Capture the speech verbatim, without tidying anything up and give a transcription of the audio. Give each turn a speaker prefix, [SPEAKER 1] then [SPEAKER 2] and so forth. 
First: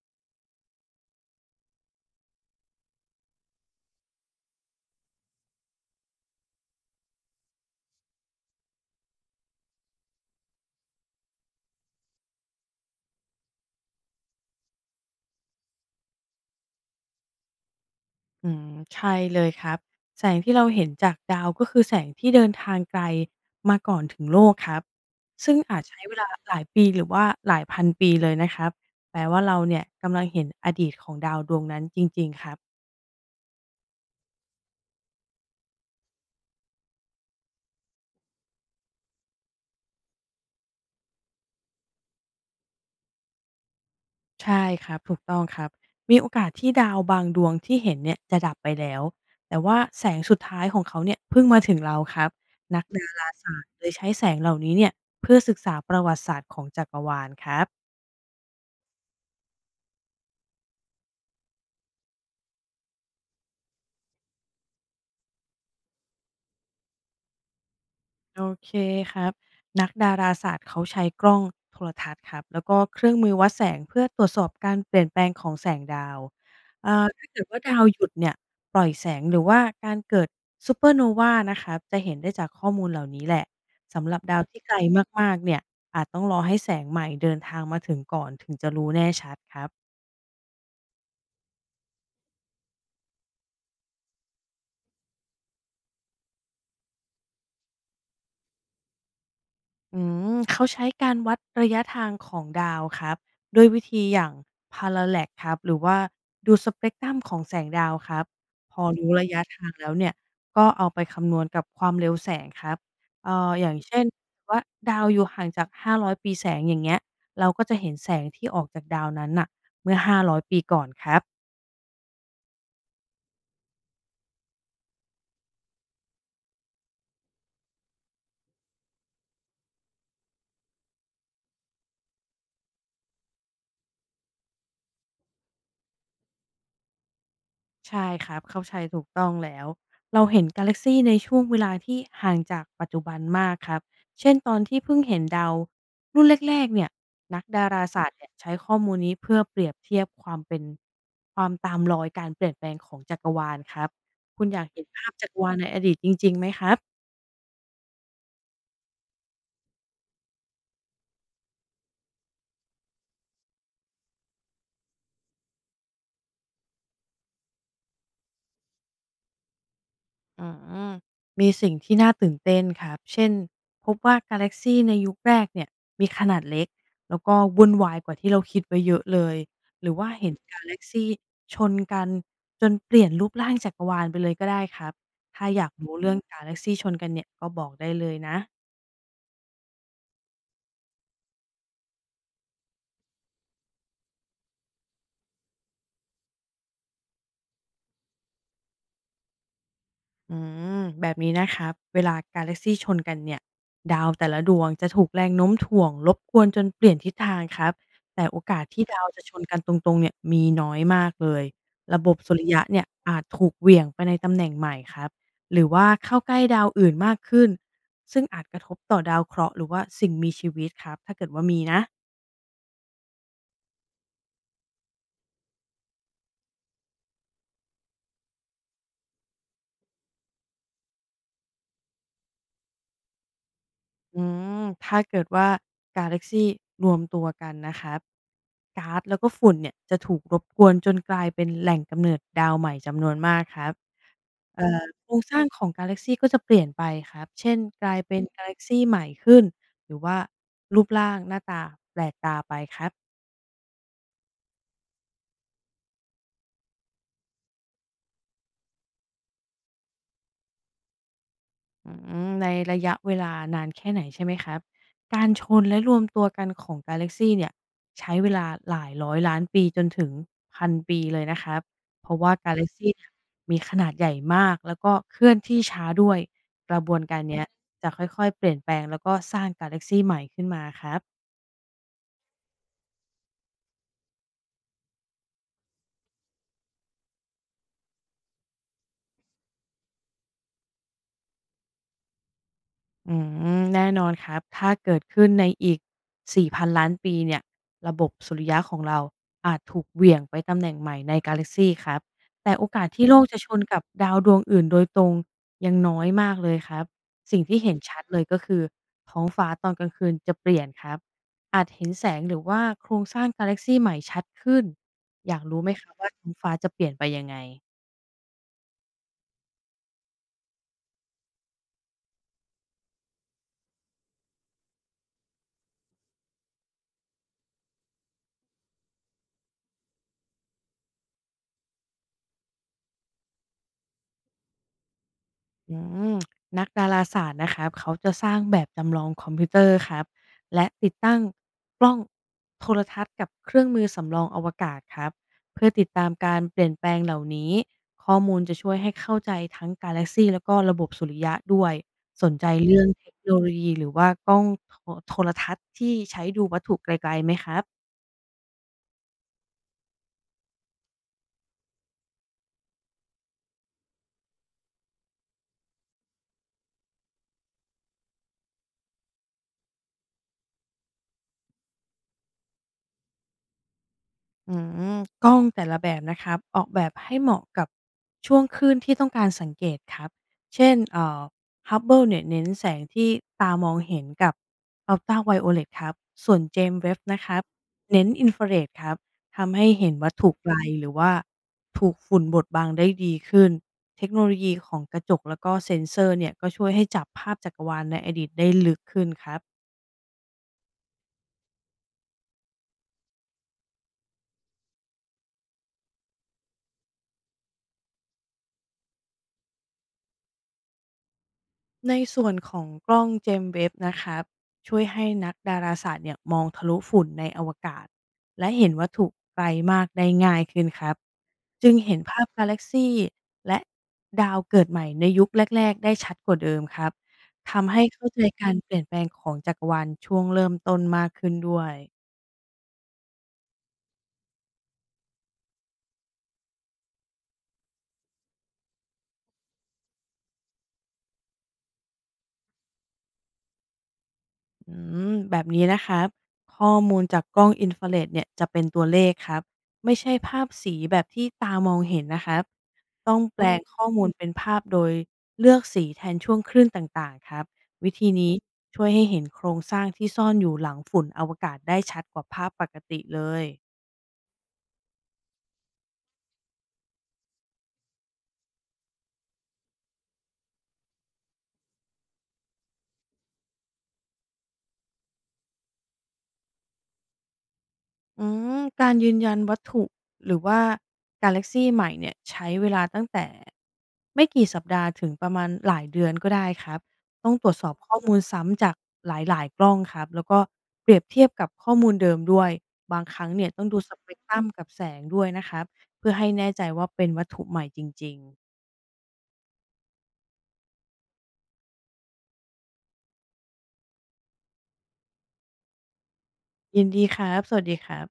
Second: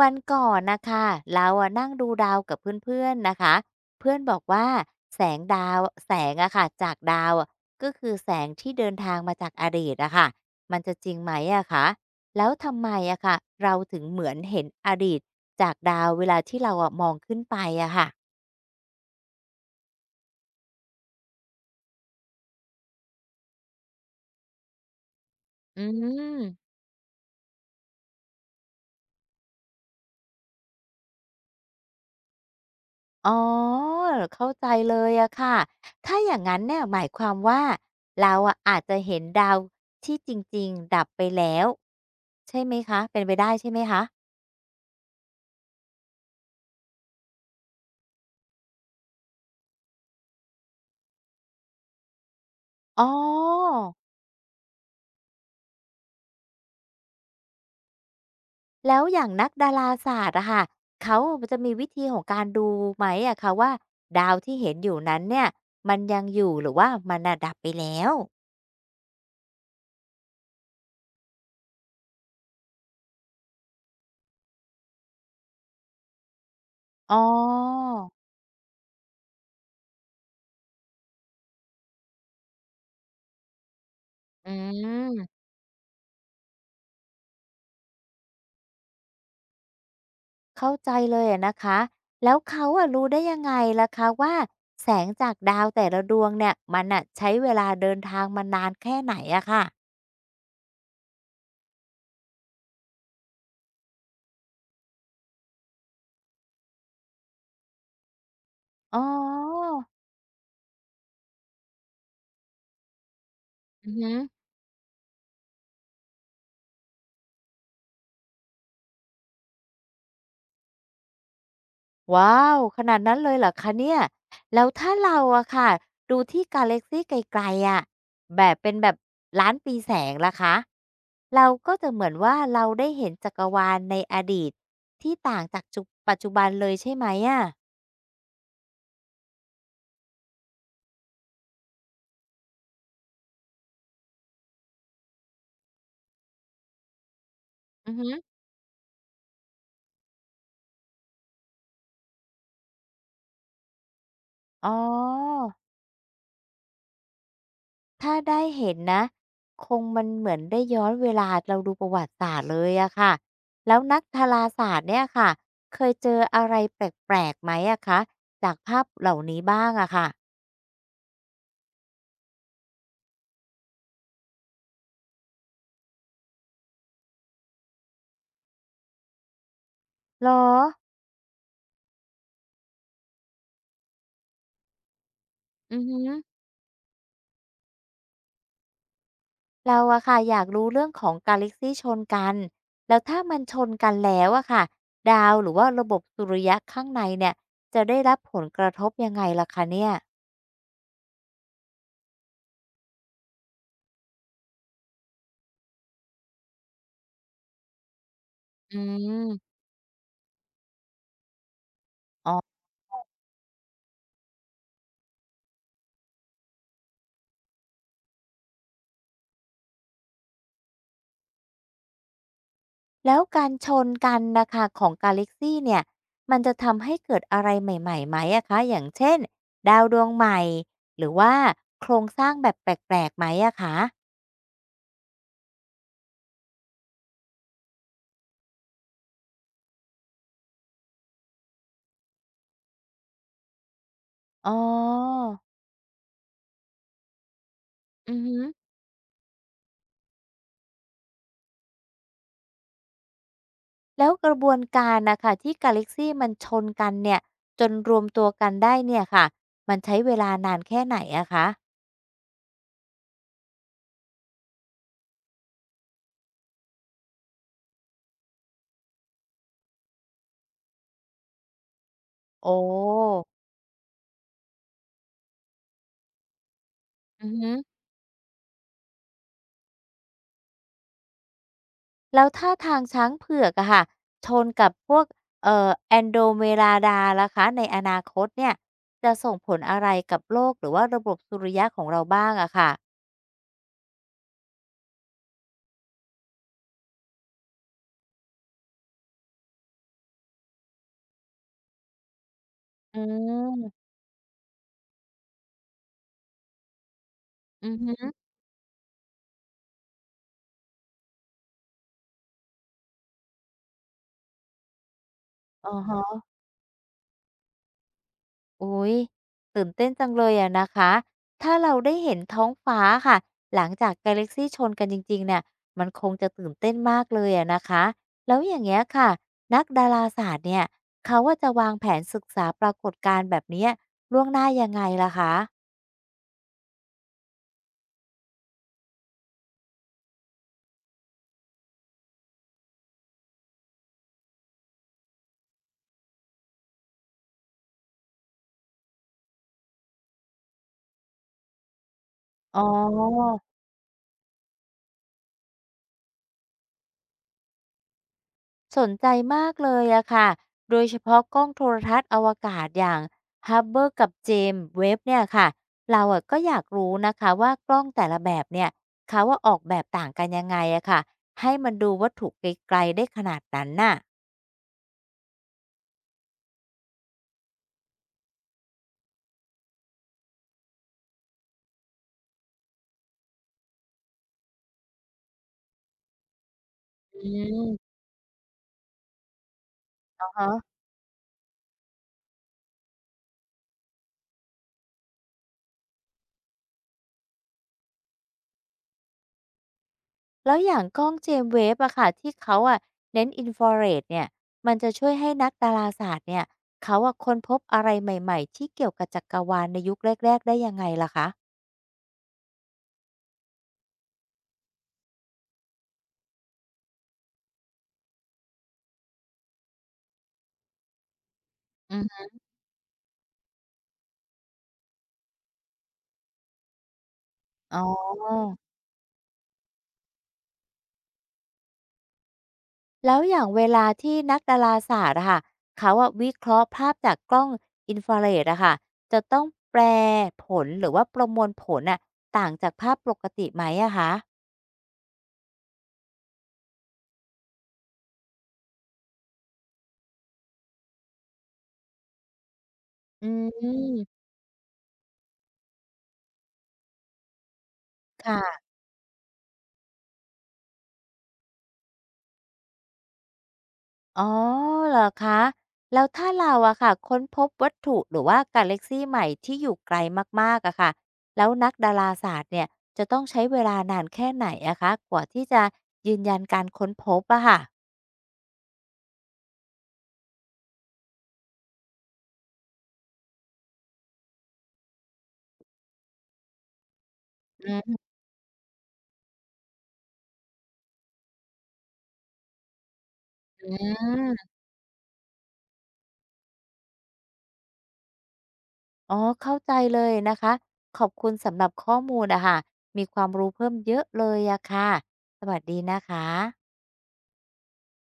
[SPEAKER 1] วันก่อนนะคะเราอะนั่งดูดาวกับเพื่อนๆนะคะเพื่อนบอกว่าแสงดาวแสงอะค่ะจากดาวอะก็คือแสงที่เดินทางมาจากอดีตอะค่ะมันจะจริงไหมอะคะแล้วทำไมอะค่ะเราถึงเหมือนเห็นอดีตจากดาวเวลาที่เราอะมองขึ้นไปอะค่ะ
[SPEAKER 2] อืมใช่เลยครับแสงที่เราเห็นจากดาวก็คือแสงที่เดินทางไกลมาก่อนถึงโลกครับซึ่งอา
[SPEAKER 1] อื
[SPEAKER 2] จใช้เวลาหลาย
[SPEAKER 1] ม
[SPEAKER 2] ปีหรือว่าหลายพันปีเลยนะครับแปลว่าเราเนี่ยกำลังเห็นอดีตของดาวดวงนั้นจริงๆครับ
[SPEAKER 1] อ๋อเข้าใจเลยอะค่ะถ้าอย่างนั้นเนี่ยหมายความว่าเราอะอาจจะเห็นดาวที่จริงๆดับไปแล้วใช่ไหมคะเป็นไปได้ใช่ไหมคะ
[SPEAKER 2] ใช่ครับถูกต้องครับมีโอกาสที่ดาวบางดวงที่เห็นเนี่ยจะดับไปแล้วแต่ว่าแสงสุดท้ายของเขาเนี่ยเพิ่งมาถึงเราครับนัก
[SPEAKER 1] อ๋
[SPEAKER 2] ดา
[SPEAKER 1] อ
[SPEAKER 2] ราศาสตร์เลยใช้แสงเหล่านี้เนี่ยเพื่อศึกษาประวัติศาสตร์ของจักรวาลครับ
[SPEAKER 1] แล้วอย่างนักดาราศาสตร์อะค่ะเขาจะมีวิธีของการดูไหมอะคะว่าดาวที่เห็นอยู่นั้นเนี่ยมันยังอยู่หรือว่ามันน่ะดับไปแล้ว
[SPEAKER 2] โอเคครับนักดาราศาสตร์เขาใช้กล้องโทรทัศน์ครับแล้วก็เครื่องมือวัดแสงเพื่อตรวจสอบการเปลี่ยนแปลงของแสงดาวเอ่อ
[SPEAKER 1] อ๋อ
[SPEAKER 2] ถ้าเกิดว่าดาวหยุดเนี่ยปล่อยแสงหรือว่าการเกิดซูเปอร์โนวานะครับจะเห็นได้จากข้อมูลเหล่านี้แหละสำหรับดาว
[SPEAKER 1] อื
[SPEAKER 2] ที่ไกลมาก
[SPEAKER 1] ม
[SPEAKER 2] ๆเนี่ยอาจต้องรอให้แสงใหม่เดินทางมาถึงก่อนถึงจะรู้แน่ชัดครับ
[SPEAKER 1] เข้าใจเลยอะนะคะ แล้วเขาอะรู้ได้ยังไงล่ะคะว่าแสงจากดาวแต่ละดวงเนี่ยมันอะใช้เวลาเดินทางมานานแค่ไหนอะค่ะ
[SPEAKER 2] อืมเขาใช้การวัดระยะทางของดาวครับโด้วยวิธีอย่าง parallax ครับหรือว่าดูสเปกตรัมของแสงดาวครับพอ
[SPEAKER 1] อ๋อ
[SPEAKER 2] รู้ระยะทางแล้วเนี่ยก็เอาไปคำนวณกับความเร็วแสงครับเอ่ออย่าง
[SPEAKER 1] อือ
[SPEAKER 2] เช่น
[SPEAKER 1] ฮึ
[SPEAKER 2] ว่าดาวอยู่ห่างจาก ห้าร้อย ปีแสงอย่างเงี้ยเราก็จะเห็นแสงที่ออกจากดาวนั้นน่ะเมื่อ ห้าร้อย ปีก่อนครับ
[SPEAKER 1] ว้าวขนาดนั้นเลยเหรอคะเนี่ยแล้วถ้าเราอะค่ะดูที่กาแล็กซีไกลๆอะแบบเป็นแบบล้านปีแสงล่ะคะเราก็จะเหมือนว่าเราได้เห็นจักรวาลในอดีตที่ต่างจากจุปัจจุบันเลยใช่ไหมอะ
[SPEAKER 2] ใช่ครับเข้าใจถูกต้องแล้วเราเห็นกาแล็กซีในช่วงเวลาที่ห่างจากปัจจุบันมากครับเช่นตอนที่เพิ่งเห็นดาวรุ่นแรกๆเนี่ยนักดารา
[SPEAKER 1] อือ
[SPEAKER 2] ศา
[SPEAKER 1] ฮึ
[SPEAKER 2] สตร์เนี่ยใช้ข้อมูลนี้เพื่อเปรียบเทียบความเป็นความตามรอยการเปลี่ยนแปลงของจักรวาลครับคุณอยา
[SPEAKER 1] อ๋
[SPEAKER 2] ก
[SPEAKER 1] อ
[SPEAKER 2] เห็นภาพจักรวาลในอดีตจริงๆไหมครับ
[SPEAKER 1] ถ้าได้เห็นนะคงมันเหมือนได้ย้อนเวลาเราดูประวัติศาสตร์เลยอะค่ะแล้วนักดาราศาสตร์เนี่ยค่ะเคยเจออะไรแปลกๆไหมอะคะจากภาพเหล่านี้บ้างอะค่ะ
[SPEAKER 2] อืมมีสิ่งที่น่าตื่นเต้นครับ เช่นพบว่ากาแล็กซีในยุคแรกเนี่ยมีขนาดเล็กแล้วก็วุ่นวายกว่าที่เราคิดไว้เยอะเลยหรือว่า
[SPEAKER 1] เหร
[SPEAKER 2] เห็น
[SPEAKER 1] อ
[SPEAKER 2] กาแล็กซีชนกันจนเปลี่ยนรูปร่างจักรวาลไปเลยก็ได้ครับถ้าอยาก
[SPEAKER 1] อือฮ
[SPEAKER 2] รู้เรื่องกาแล็กซีชนกันเนี่ยก็บอกได้เลยนะ
[SPEAKER 1] เราอะค่ะอยากรู้เรื่องของกาแล็กซี่ชนกันแล้วถ้ามันชนกันแล้วอะค่ะดาวหรือว่าระบบสุริยะข้างในเนี่ยจะได้รับผลกระทบยังไงล่ะคะเนี่ย
[SPEAKER 2] อืมแบบนี้นะครับเวลากาแล็กซีชนกันเนี่ยดาวแต่ละดวงจะถูกแรงโน้มถ่วงรบกวนจนเปลี่ยนทิศทางครับแต่โอกาส
[SPEAKER 1] อื
[SPEAKER 2] ที่ดาวจะชน
[SPEAKER 1] ม
[SPEAKER 2] กันตรงๆเนี่ยมีน้อยมากเลยระบบ
[SPEAKER 1] อ๋
[SPEAKER 2] สุ
[SPEAKER 1] อ
[SPEAKER 2] ริยะเนี่ยอาจถูกเหวี่ยงไปในตำแหน่งใหม่ครับหรือว่าเข้าใกล้ดาวอื่นมากขึ้นซึ่งอาจกระทบต่อดาวเคราะห์หรือว่าสิ่งมีชีวิตครับถ้าเกิดว่ามีนะ
[SPEAKER 1] แล้วการชนกันนะคะของกาแล็กซี่เนี่ยมันจะทำให้เกิดอะไรใหม่ๆไหมอะคะอย่างเช่นดาวดวงใหม่หรือว่าโครงสร้างแบบแปลกๆไหมอะคะ
[SPEAKER 2] อืมถ้าเกิดว่ากาแล็กซีรวมตัวกันนะครับก๊าซแล้วก็ฝุ่นเนี่ยจะถูกรบกวนจนกลายเป็นแหล่งกำเนิดดาวใหม่จำนวนมากครับ
[SPEAKER 1] อ๋อ
[SPEAKER 2] เอ่อโครงสร้างของกาแล็กซีก็จะเปลี่ยนไปครับเช่นกลาย
[SPEAKER 1] อื
[SPEAKER 2] เป็
[SPEAKER 1] อ
[SPEAKER 2] น
[SPEAKER 1] ฮึ
[SPEAKER 2] กาแล็กซีใหม่ขึ้นหรือว่ารูปร่างหน้าตาแปลกตาไปครับ
[SPEAKER 1] แล้วกระบวนการนะคะที่กาแล็กซีมันชนกันเนี่ยจนรวมตัวกันได้เนี่ยค่ะมันใช้เวลานานแค่ไหนอะคะ
[SPEAKER 2] อืมในระยะเวลานานแค่ไหนใช่ไหมครับการชนและรวมตัวกันของกาแล็กซีเนี่ยใช้เวลาหลายร้อยล้านปีจนถึงพันปีเลยนะครับเพราะว่า
[SPEAKER 1] โอ
[SPEAKER 2] กาแล็กซีเนี่ย
[SPEAKER 1] ้
[SPEAKER 2] มีขนาดใหญ่มากแล้วก็เคลื่อนที่ช้าด้วยกระบวนการ
[SPEAKER 1] อือ
[SPEAKER 2] เนี้ย
[SPEAKER 1] ฮึ
[SPEAKER 2] จะค่อยๆเปลี่ยนแปลงแล้วก็สร้างกาแล็กซีใหม่ขึ้นมาครับ
[SPEAKER 1] แล้วถ้าทางช้างเผือกอะค่ะชนกับพวกเอ่อแอนโดเม m าดาล่ะคะในอนาคตเนี่ยจะส่งผลอะไรกับโลกหรือว่าระบบสุริยะของเราบ้างอะค่ะ
[SPEAKER 2] อืมแน่นอนครับถ้าเกิดขึ้นในอีกสี่พันล้านปีเนี่ยระบบสุริยะของเราอาจถูกเหวี่ยงไปตำแหน่งใหม่ในกาแล็กซีครับแต่โอกาส
[SPEAKER 1] อื
[SPEAKER 2] ที่โลกจะชนกับ
[SPEAKER 1] ม
[SPEAKER 2] ดาวดวงอื่นโดยตรงยังน้อยมากเลยครับสิ่งที่
[SPEAKER 1] อื
[SPEAKER 2] เห็
[SPEAKER 1] อ
[SPEAKER 2] นชัด
[SPEAKER 1] ฮึ
[SPEAKER 2] เลยก็คือท้องฟ้าตอนกลางคืนจะเปลี่ยนครับอาจเห็นแสงหรือว่าโครงสร้างกาแล็กซีใหม่ชัดขึ้นอยากรู้
[SPEAKER 1] อ
[SPEAKER 2] ไหม
[SPEAKER 1] อ
[SPEAKER 2] ครับว่า
[SPEAKER 1] ฮะ
[SPEAKER 2] ท้องฟ้าจะเปลี่ยนไปยังไง
[SPEAKER 1] อุ๊ยตื่นเต้นจังเลยอะนะคะถ้าเราได้เห็นท้องฟ้าค่ะหลังจากกาแล็กซีชนกันจริงๆเนี่ยมันคงจะตื่นเต้นมากเลยอะนะคะแล้วอย่างเงี้ยค่ะนักดาราศาสตร์เนี่ยเขาว่าจะวางแผนศึกษาปรากฏการณ์แบบเนี้ยล่วงหน้ายังไงล่ะคะ
[SPEAKER 2] อืมนักดาราศาสตร์นะครับเขาจะสร้างแบบจำลองคอมพิวเตอร์ครับและติดตั้งกล้องโทรทัศน์กับเครื่องมือสำรองอวกาศครับเพื่อติดตามการเปลี่ยนแปลงเหล่านี้ข้อมูลจะช่วยให้เข้าใจทั้งกาแล็กซีแล้วก็ระบบสุริยะด้วยสนใจ
[SPEAKER 1] อ๋อ
[SPEAKER 2] เรื่องเทคโนโลยีหรือว่ากล้องโทโทรทัศน์ที่ใช้ดูวัตถุไกลๆไหมครับ
[SPEAKER 1] สนใจมากเลยอะค่ะโดยเฉพาะกล้องโทรทัศน์อวกาศอย่าง เอช ยู บี บีลกับ เจมส์ เว็บเนี่ยค่ะเราอะก็อยากรู้นะคะว่ากล้องแต่ละแบบเนี่ยเขาว่าออกแบบต่างกันยังไงอะค่ะให้มันดูวัตถุไกลๆได้ขนาดนั้นน่ะ
[SPEAKER 2] อืมกล้องแต่ละแบบนะครับออกแบบให้เหมาะกับช่วงคลื่นที่ต้องการสังเกตครับเช่นเอ่อ Hubble เนี่ยเน้นแสงที่ตามองเห็นกับ Ultraviolet ครับส่วน James Webb นะค
[SPEAKER 1] อื
[SPEAKER 2] รับ
[SPEAKER 1] ม
[SPEAKER 2] เน้นอินฟราเรดครับทำให้เห็นวัต
[SPEAKER 1] อ่า
[SPEAKER 2] ถุไก
[SPEAKER 1] ฮะ
[SPEAKER 2] ลหรือว่าถูกฝุ่นบดบังได้ดีขึ้นเทคโนโลยีของกระจกแล้วก็เซ็นเซอร์เนี่ยก็ช่วยให้จับภาพจักรวาลในอดีตได้ลึกขึ้นครับ
[SPEAKER 1] แล้วอย่างกล้องเจมส์เวฟอะค่ะที่เขาอะเน้นอินฟราเรดเนี่ยมันจะช่วยให้นักดาราศาสตร์เนี่ยเขาอะค้นพบอะไรใหม่ๆที่เกี่ยวกับจักรวาลในยุคแรกๆได้ยังไงล่ะคะ
[SPEAKER 2] ในส่วนของกล้องเจมส์เว็บนะครับช่วยให้นักดาราศาสตร์เนี่ยมองทะลุฝุ่นในอวกาศและเห็นวัตถุไกลมากได้ง่ายขึ้นครับจึง
[SPEAKER 1] อื
[SPEAKER 2] เห็นภา
[SPEAKER 1] ม
[SPEAKER 2] พกาแล็กซีและดาวเกิดใหม่ในยุคแรกๆได้ชัดกว่าเดิมครับทำ
[SPEAKER 1] อ๋อ
[SPEAKER 2] ให้เข้าใจการเปลี่ยนแปลงของจักรวาลช่วงเริ่มต้นมากขึ้นด้วย
[SPEAKER 1] แล้วอย่างเวลาที่นักดาราศาสตร์อะค่ะเขาอะวิเคราะห์ภาพจากกล้องอินฟราเรดอะค่ะจะต้องแปลผลหรือว่าประมวลผลน่ะต่างจากภาพปกติไหมอะคะ
[SPEAKER 2] อืมแบบนี้นะครับข้อมูลจากกล้องอินฟราเรดเนี่ยจะเป็นตัวเลขครับไม่ใช่ภาพสีแบบที่ตามองเห็นนะครับต้อง
[SPEAKER 1] อื
[SPEAKER 2] แปลอ๋ลองข้อมูล
[SPEAKER 1] ม
[SPEAKER 2] เป็นภาพโดยเลือกสีแทนช่วงคลื่นต่างๆครับวิธีนี้
[SPEAKER 1] ค่ะ
[SPEAKER 2] ช่วยให้เห็นโครงสร้างที่ซ่อนอยู่หลังฝุ่นอวกาศได้ชัดกว่าภาพปกติเลย
[SPEAKER 1] อ๋อเหรอคะแล้วถ้าเราอะค่ะค้นพบวัตถุหรือว่ากาแล็กซี่ใหม่ที่อยู่ไกลมากๆอะค่ะแล้วนักดาราศาสตร์เนี่ยจะต้องใช้เวลานานแค่ไหนอะคะกว่าที่จะยืนยันการค้นพบอะค่ะ
[SPEAKER 2] อืมการยืนยันวัตถุหรือว่ากาแล็กซีใหม่เนี่ยใช้เวลาตั้งแต่ไม่กี่สัปดาห์ถึงประมาณหลายเดือนก็ได้ครับต้องตรวจส
[SPEAKER 1] อ
[SPEAKER 2] อบข้
[SPEAKER 1] ื
[SPEAKER 2] อมูลซ้ำจากหลายๆกล้องครับแล้วก็เปรียบเทียบกับข้อมูลเดิมด้วยบางครั้งเนี่ยต้องดูสเปกตรัม
[SPEAKER 1] ม
[SPEAKER 2] กับแสงด้วยนะครับเพื่อให้แน่ใจว่าเป็นวัตถุใหม่จริงๆ
[SPEAKER 1] อ๋อเข้าใจเลยนะคะขอบคุณสำหรับข้อมูลอะค่ะมีความรู้เพิ่มเยอะเลยอะค่ะสวัสดีนะคะ
[SPEAKER 2] ยินดีครับสวัสดีครับ